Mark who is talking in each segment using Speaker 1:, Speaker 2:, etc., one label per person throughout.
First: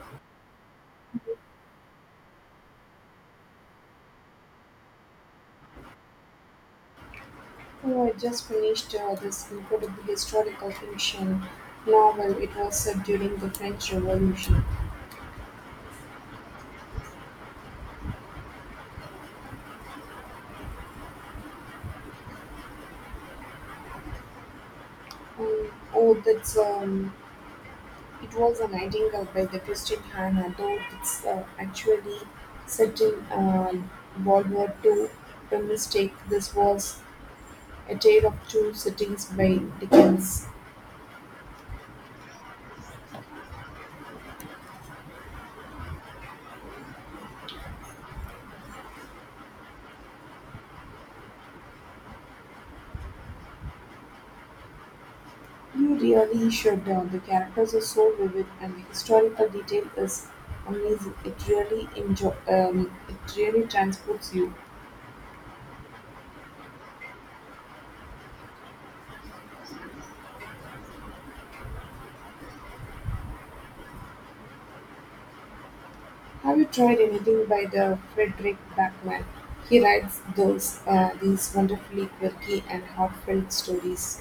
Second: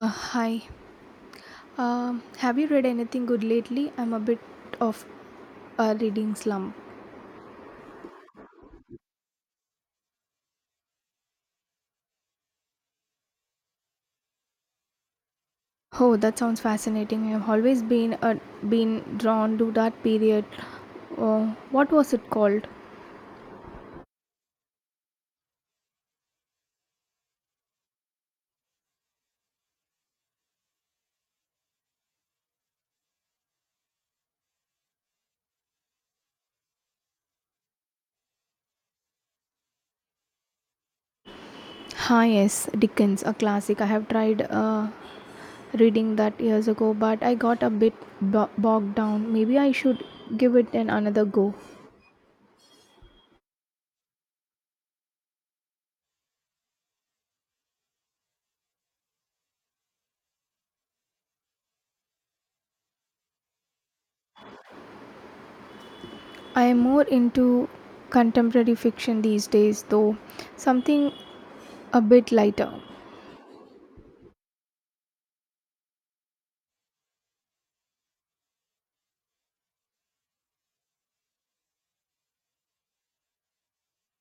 Speaker 1: Hi. Have you read anything good lately? I'm a bit of a reading slump.
Speaker 2: Oh, I just finished this incredible historical fiction novel. It was set during the French Revolution.
Speaker 1: Oh, that sounds fascinating. I've always been been drawn to that period. What was it called?
Speaker 2: Oh, that's it was a Nightingale by the Christian Hannah, though it's actually set in World War Two. The mistake. This was a tale of two cities by Dickens.
Speaker 1: Ah, yes, Dickens, a classic. I have tried reading that years ago, but I got a bit bogged down. Maybe I should give it an another go.
Speaker 2: You really should. The characters are so vivid, and the historical detail is amazing. It really enjoy. It really transports you.
Speaker 1: I am more into contemporary fiction these days, though something a bit lighter.
Speaker 2: Have you tried anything by the Frederick Backman? He writes those these wonderfully quirky and heartfelt stories.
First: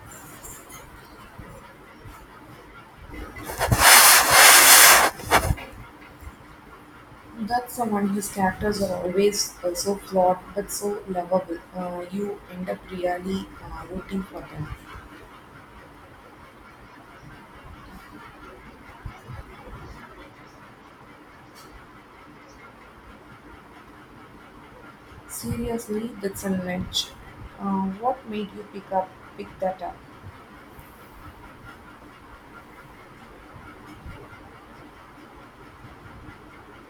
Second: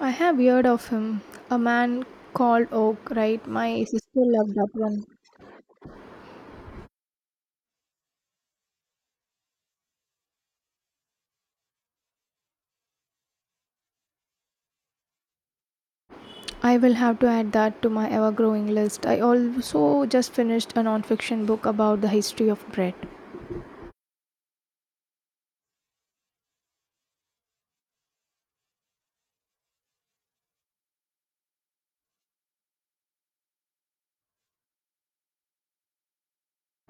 Speaker 1: I have heard of him. A man called Oak, right? My sister loved that one.
Speaker 2: That's someone whose characters are always so flawed but so lovable. You end up really rooting for them.
Speaker 1: I will have to add that to my ever growing list. I also just finished a non fiction book about the history of bread.
Speaker 2: Seriously, that's a nudge. What made you pick that up?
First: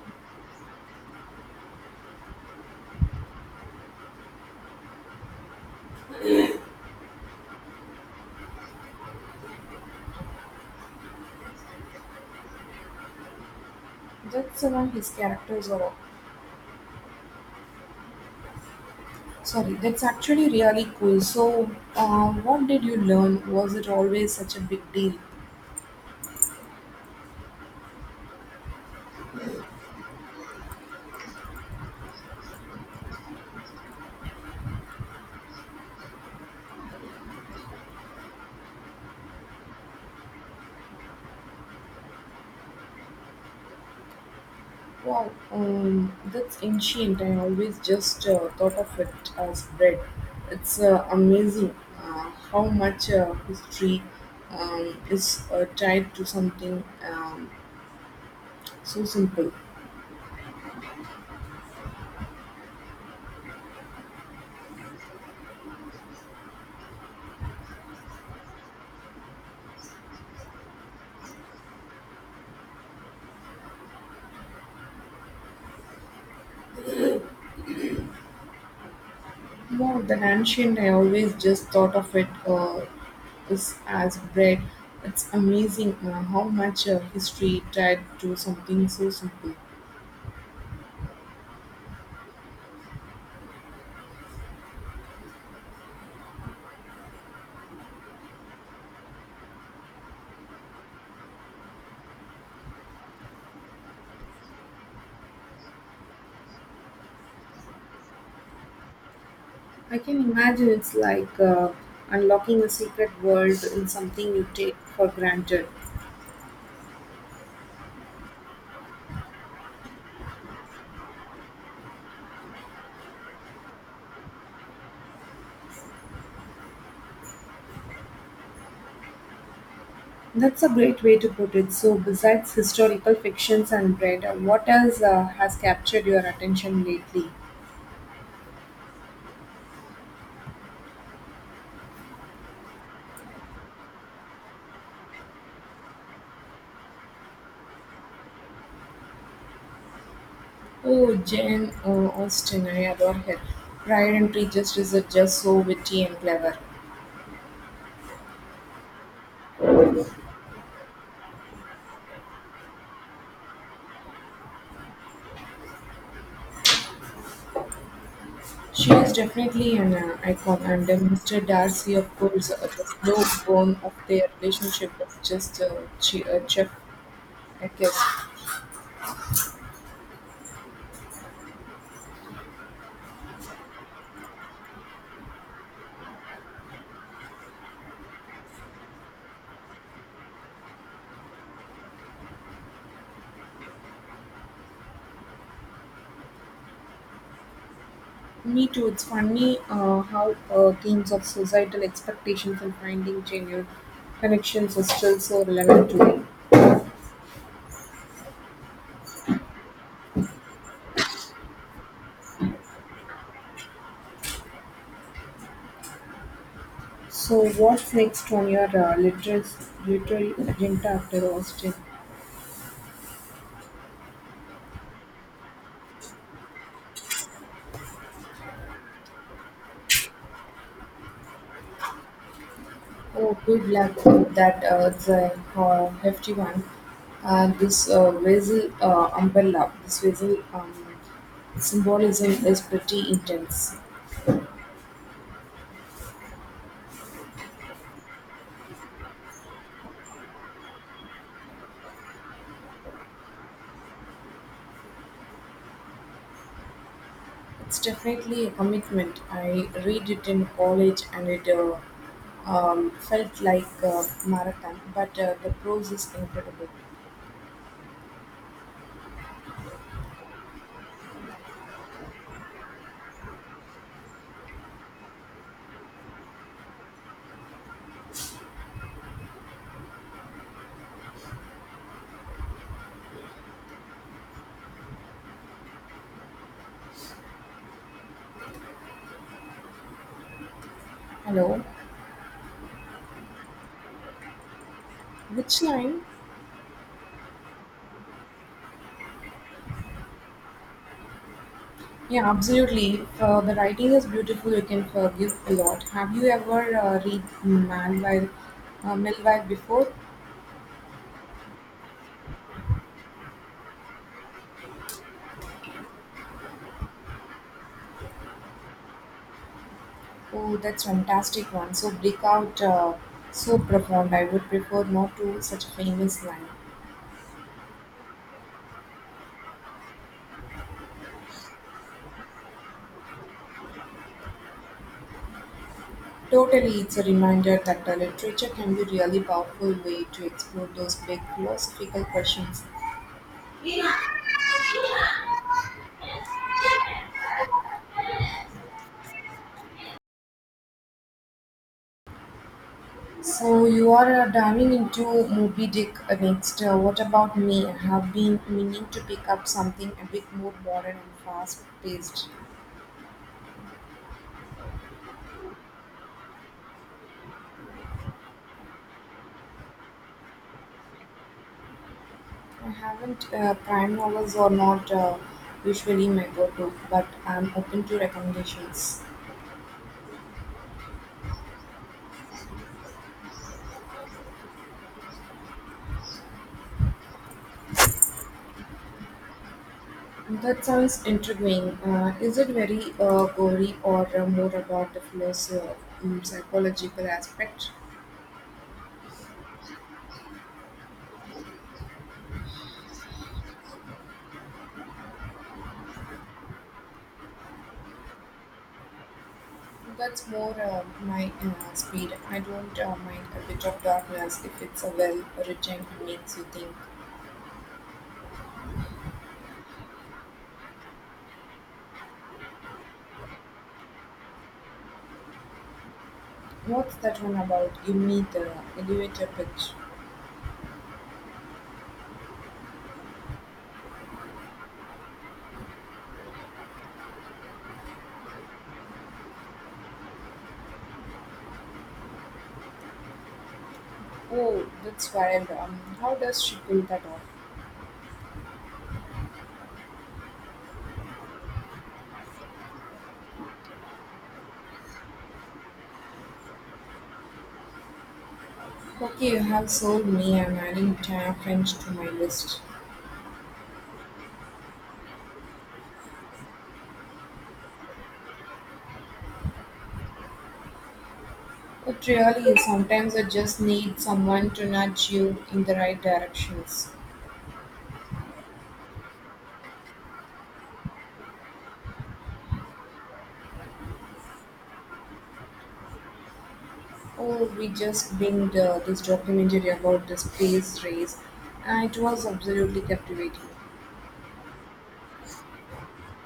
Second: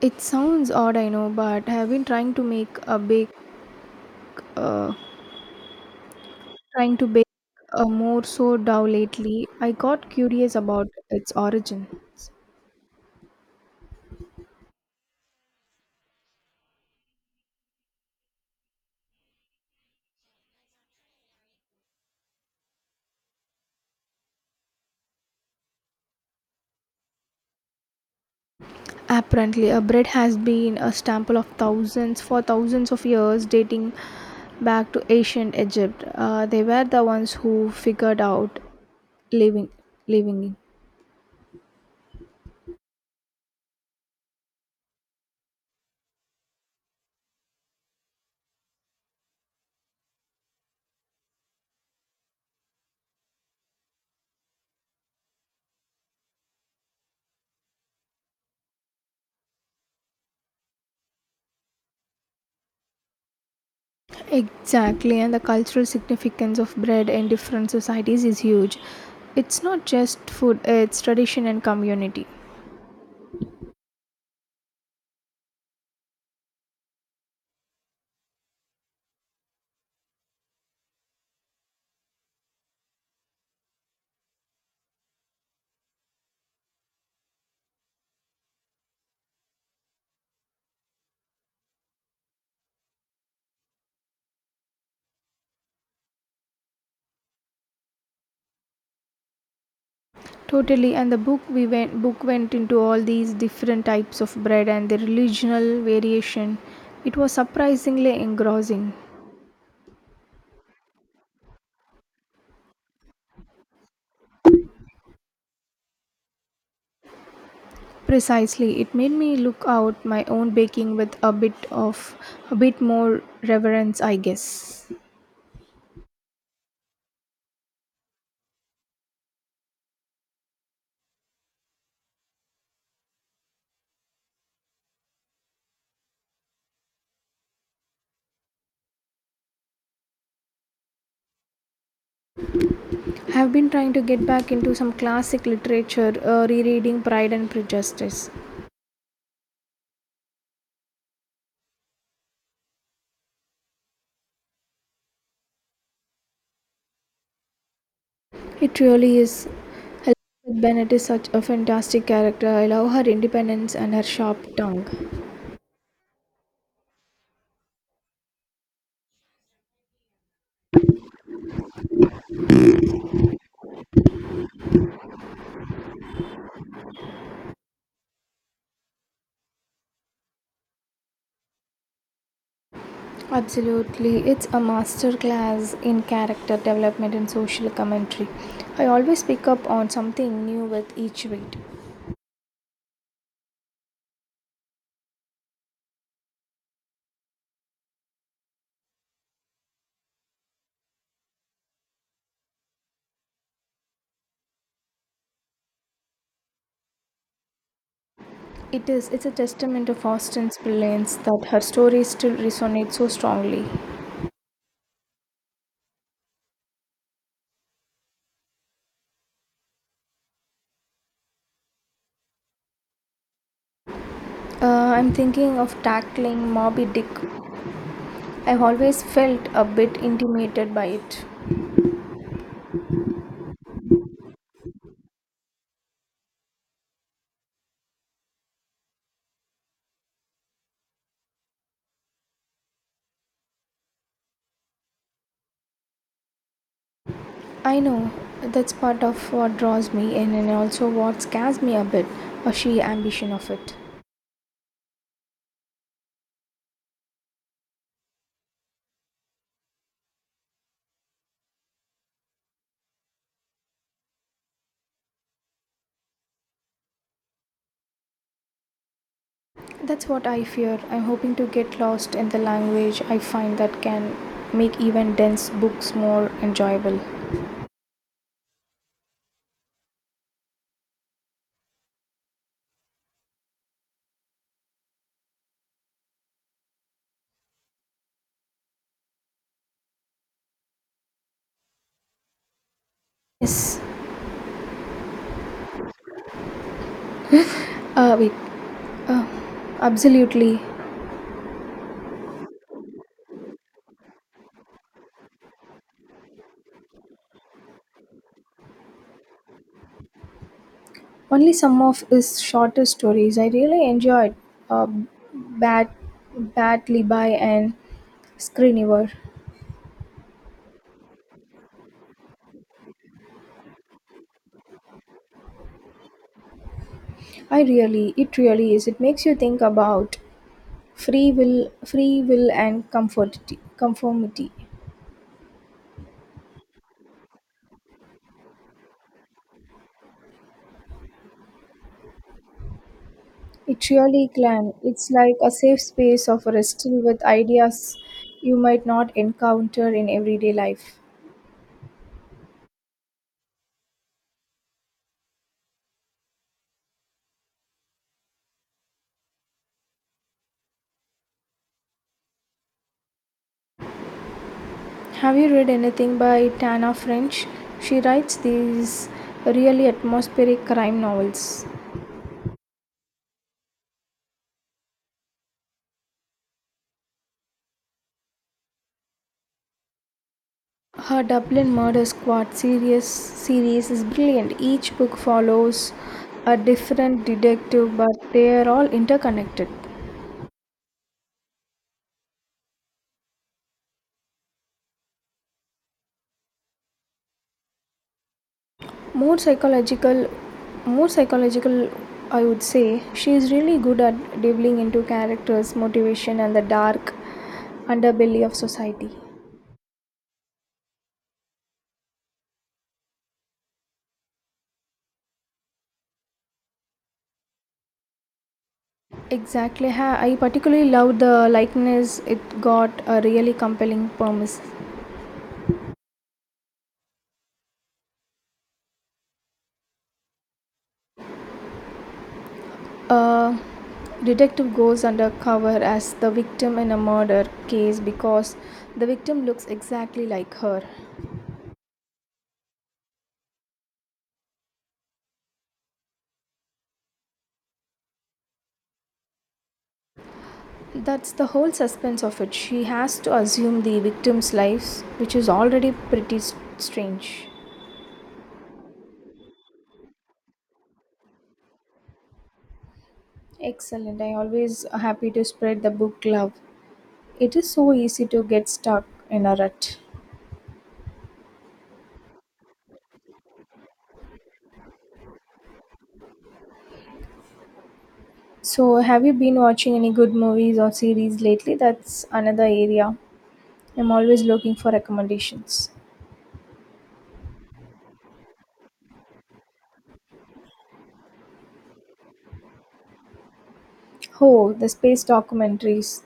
Speaker 1: It sounds odd, I know, but I have been trying to uh, trying to bake a more so dough lately. I got curious about its origins.
Speaker 2: That's someone his characters are. Sorry, that's actually really cool. So, what did you learn? Was it always such a big deal?
Speaker 1: Apparently, a bread has been a staple of thousands of years, dating back to ancient Egypt. They were the ones who figured out living, living. In
Speaker 2: Wow, that's ancient. I always just thought of it as bread. It's amazing how much history is tied to something um, so simple.
Speaker 1: Exactly, and the cultural significance of bread in different societies is huge. It's not just food; it's tradition and community.
Speaker 2: More than ancient, I always just thought of it is as bread. It's amazing how much history tied to something so simple.
Speaker 1: Totally, and the book we went book went into all these different types of bread and their regional variation. It was surprisingly engrossing.
Speaker 2: I can imagine it's like unlocking a secret world in something you take for granted.
Speaker 1: Precisely, it made me look out my own baking with a bit more reverence, I guess.
Speaker 2: That's a great way to put it. So, besides historical fictions and bread, what else has captured your attention lately?
Speaker 1: I've been trying to get back into some classic literature, rereading Pride and Prejudice.
Speaker 2: Oh, Jane Austen, I adore her. Pride and Prejudice is just so witty and clever.
Speaker 1: It really is. Elizabeth Bennet is such a fantastic character. I love her independence and her sharp tongue.
Speaker 2: She is definitely an icon, and Mr. Darcy, of course, the slow burn of their relationship was just chef kiss.
Speaker 1: Absolutely, it's a masterclass in character development and social commentary. I always pick up on something new with each read.
Speaker 2: Me too. It's funny how themes of societal expectations and finding genuine connections are still so relevant today.
Speaker 1: It is. It's a testament of Austen's brilliance that her story still resonates so strongly.
Speaker 2: So, what's next on your literary agenda after Austin?
Speaker 1: I'm thinking of tackling Moby Dick. I've always felt a bit intimidated by it.
Speaker 2: Oh, good luck with that. It's a hefty one. This vessel symbolism is pretty intense.
Speaker 1: I know that's part of what draws me in, and also what scares me a bit, a sheer ambition of it.
Speaker 2: It's definitely a commitment. I read it in college and it felt like a marathon, but the prose is incredible.
Speaker 1: That's what I fear. I'm hoping to get lost in the language. I find that can make even dense books more enjoyable.
Speaker 2: Hello,
Speaker 1: Yes.
Speaker 2: which line?
Speaker 1: Wait. Absolutely.
Speaker 2: Yeah, absolutely. The writing is beautiful. You can forgive a lot. Have you ever read Millwile before?
Speaker 1: Only some of his shorter stories I really enjoyed uh, Bat, Bat Libby and Screeniver.
Speaker 2: Oh, that's fantastic one. So breakout, so profound. I would prefer not to such a famous line.
Speaker 1: It really is. It makes you think about free will and conformity.
Speaker 2: Totally, it's a reminder that the literature can be really powerful way to explore those big philosophical questions.
Speaker 1: It really can. It's like a safe space of wrestling with ideas you might not encounter in everyday life.
Speaker 2: So you are diving into Moby Dick next. What about me? I have been meaning to pick up something a bit more modern and fast-paced.
Speaker 1: Have you read anything by Tana French? She writes these really atmospheric crime novels.
Speaker 2: I haven't prime novels are not usually my go-to, but I'm open to recommendations.
Speaker 1: Her Dublin Murder Squad series series is brilliant. Each book follows a different detective, but they are all interconnected.
Speaker 2: That sounds intriguing. Is it very gory or more about the psychological aspect?
Speaker 1: More psychological, More psychological, I would say. She is really good at delving into characters, motivation, and the dark underbelly of society.
Speaker 2: That's more my speed. I don't mind a bit of darkness if it's a well written and makes you think.
Speaker 1: Exactly. I particularly loved the likeness, it got a really compelling promise.
Speaker 2: What's that one about? Give me the elevator pitch.
Speaker 1: A detective goes undercover as the victim in a murder case because the victim looks exactly like her.
Speaker 2: Oh, that's wild. How does she pull that off?
Speaker 1: That's the whole suspense of it. She has to assume the victim's lives, which is already pretty strange.
Speaker 2: Okay, you have sold me I'm adding French to my list.
Speaker 1: Excellent. I always happy to spread the book love. It is so easy to get stuck in a rut.
Speaker 2: It really is. Sometimes I just need someone to nudge you in the right directions.
Speaker 1: So, have you been watching any good movies or series lately? That's another area. I'm always looking for recommendations.
Speaker 2: Oh, we just binged this documentary about the space race, and it was absolutely captivating.
Speaker 1: Oh, the space documentaries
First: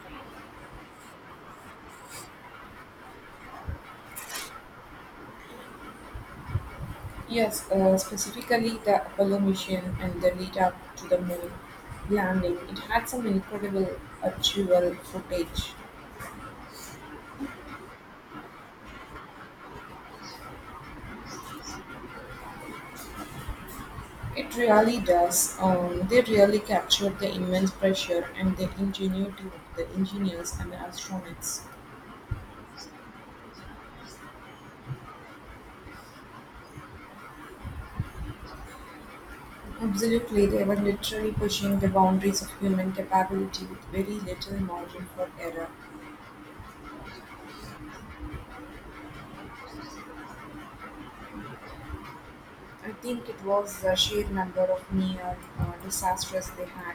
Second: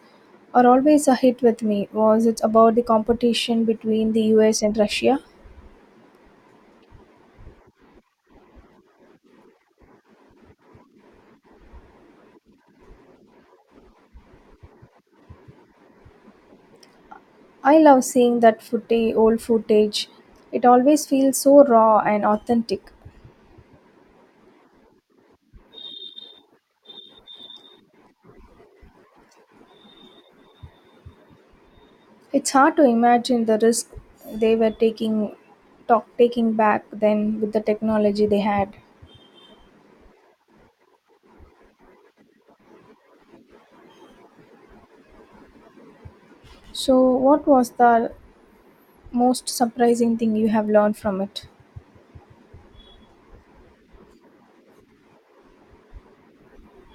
Speaker 1: are always a hit with me. Was it about the competition between the US and Russia?
Speaker 2: Yes, specifically the Apollo mission and the lead up to the moon landing. It had some incredible actual footage.
Speaker 1: I love seeing old footage. It always feels so raw and authentic.
Speaker 2: It really does. They really captured the immense pressure and the ingenuity of the engineers and the astronauts.
Speaker 1: It's hard to imagine the risk they were taking back then with the technology they had.
Speaker 2: Absolutely, they were literally pushing the boundaries of human capability with very little margin for error.
Speaker 1: So, what was the most surprising thing you have learned from it?
Speaker 2: I think it was the sheer number of near disasters they had.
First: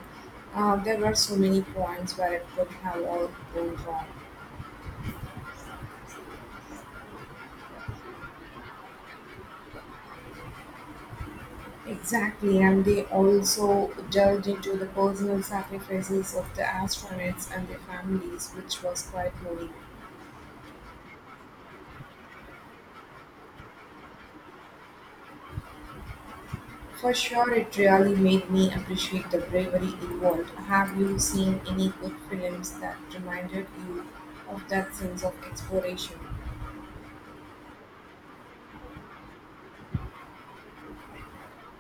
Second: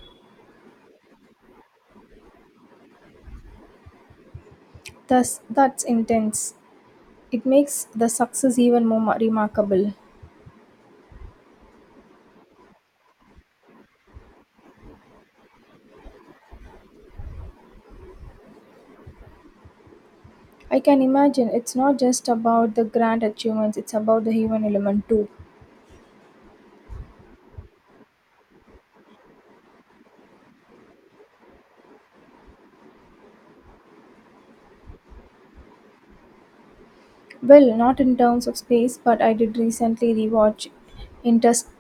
Speaker 2: There were so many points where it could have all gone wrong.
Speaker 1: Thus, that's intense. It makes the success even more remarkable.
Speaker 2: Exactly, and they also delved into the personal sacrifices of the astronauts and their families, which was quite moving.
Speaker 1: I can imagine it's not just about the grand achievements, it's about the human element too.
Speaker 2: For sure it really made me appreciate the bravery involved. Have you seen any good films that reminded you of that sense of exploration?
Speaker 1: Well, not in terms of space, but I did recently rewatch Interstellar.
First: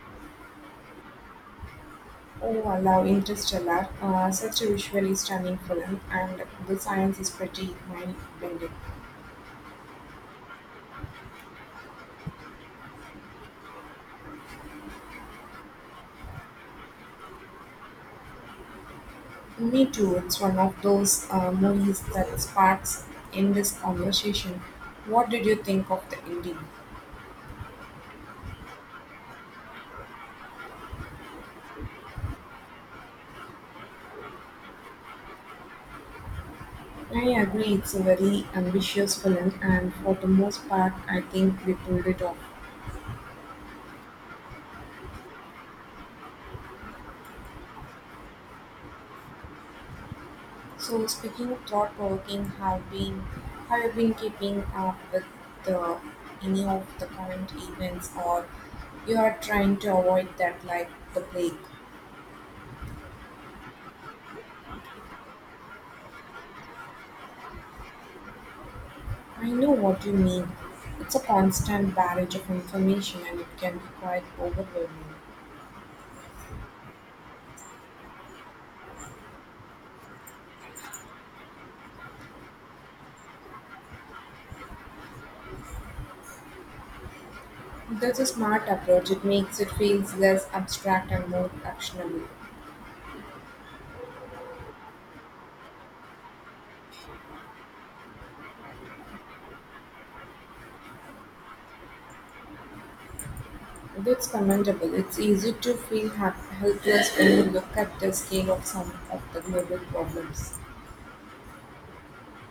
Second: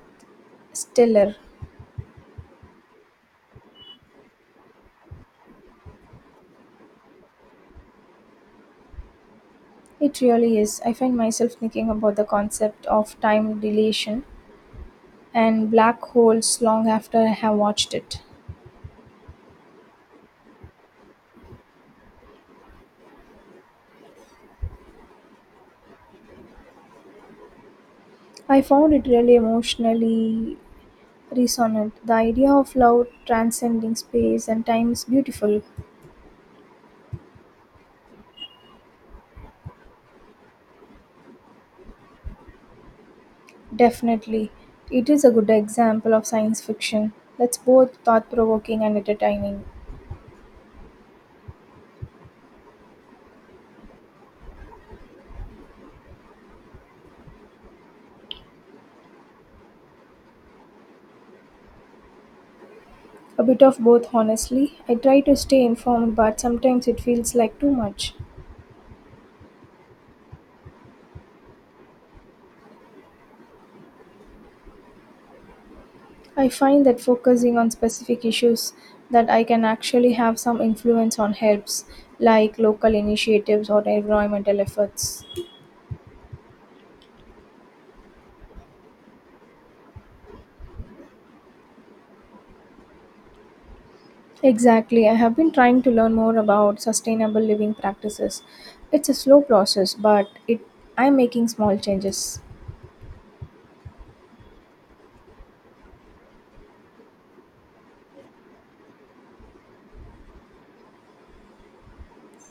Speaker 2: Oh, I love Interstellar. Such a visually stunning film, and the science is pretty mind bending.
Speaker 1: It really is. I find myself thinking about the concept of time dilation and black holes long after I have watched it.
Speaker 2: Me too. It's one of those movies that sparks endless conversation. What did you think of the ending?
Speaker 1: I found it really emotionally resonant. The idea of love transcending space and time is beautiful.
Speaker 2: I agree, it's a very ambitious film, and for the most part, I think we pulled it off.
Speaker 1: Definitely. It is a good example of science fiction that's both thought provoking and entertaining.
Speaker 2: So speaking of thought provoking, have you been keeping up with the any of the current events or you are trying to avoid that like the plague?
Speaker 1: A bit of both, honestly. I try to stay informed, but sometimes it feels like too much.
Speaker 2: I know what you mean. It's a constant barrage of information and it can be quite overwhelming.
Speaker 1: I find that focusing on specific issues that I can actually have some influence on helps, like local initiatives or environmental efforts.
Speaker 2: That's a smart approach. It makes it feels less abstract and more actionable.
Speaker 1: Exactly. I have been trying to learn more about sustainable living practices. It's a slow process, but it I'm making small changes.
Speaker 2: That's commendable. It's easy to feel helpless when you look at the scale of some of the global problems.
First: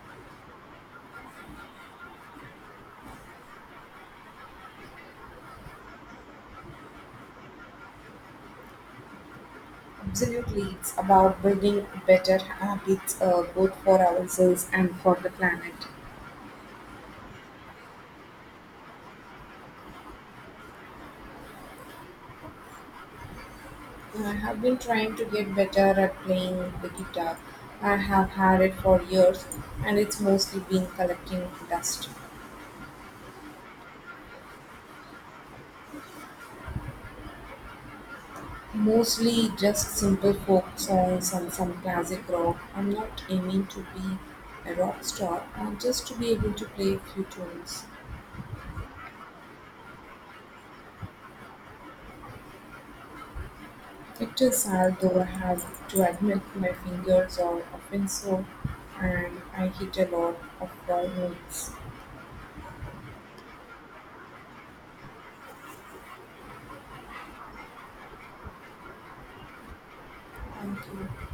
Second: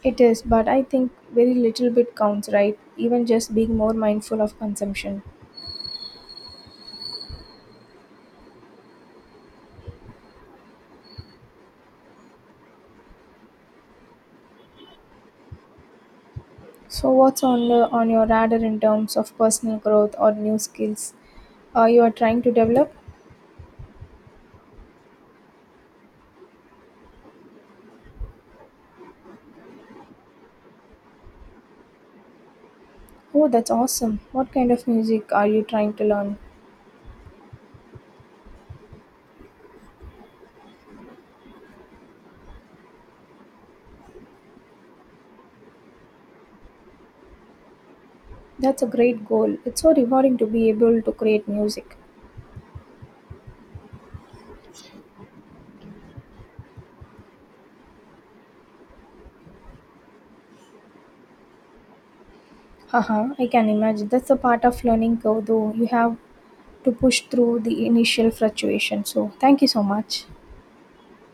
Speaker 1: It is, but I think very little bit counts, right? Even just being more mindful of consumption.
Speaker 2: Absolutely, it's about building better habits both for ourselves and for the planet.
Speaker 1: So, what's on on your radar in terms of personal growth or new skills you are trying to develop?
Speaker 2: I have been trying to get better at playing the guitar. I have had it for years and it's mostly been collecting dust.
Speaker 1: Oh, that's awesome! What kind of music are you trying to learn?
Speaker 2: Mostly just simple folk songs and some classic rock. I'm not aiming to be a rock star, I just to be able to play a few tunes.
Speaker 1: That's a great goal. It's so rewarding to be able to create music.
Speaker 2: It is hard though I have to admit my fingers are often sore and I hit a lot of wall notes.
Speaker 1: Haha, I can imagine. That's a part of learning curve, though. You have to push through the initial fluctuation. So, thank you so much.
Speaker 2: Thank you.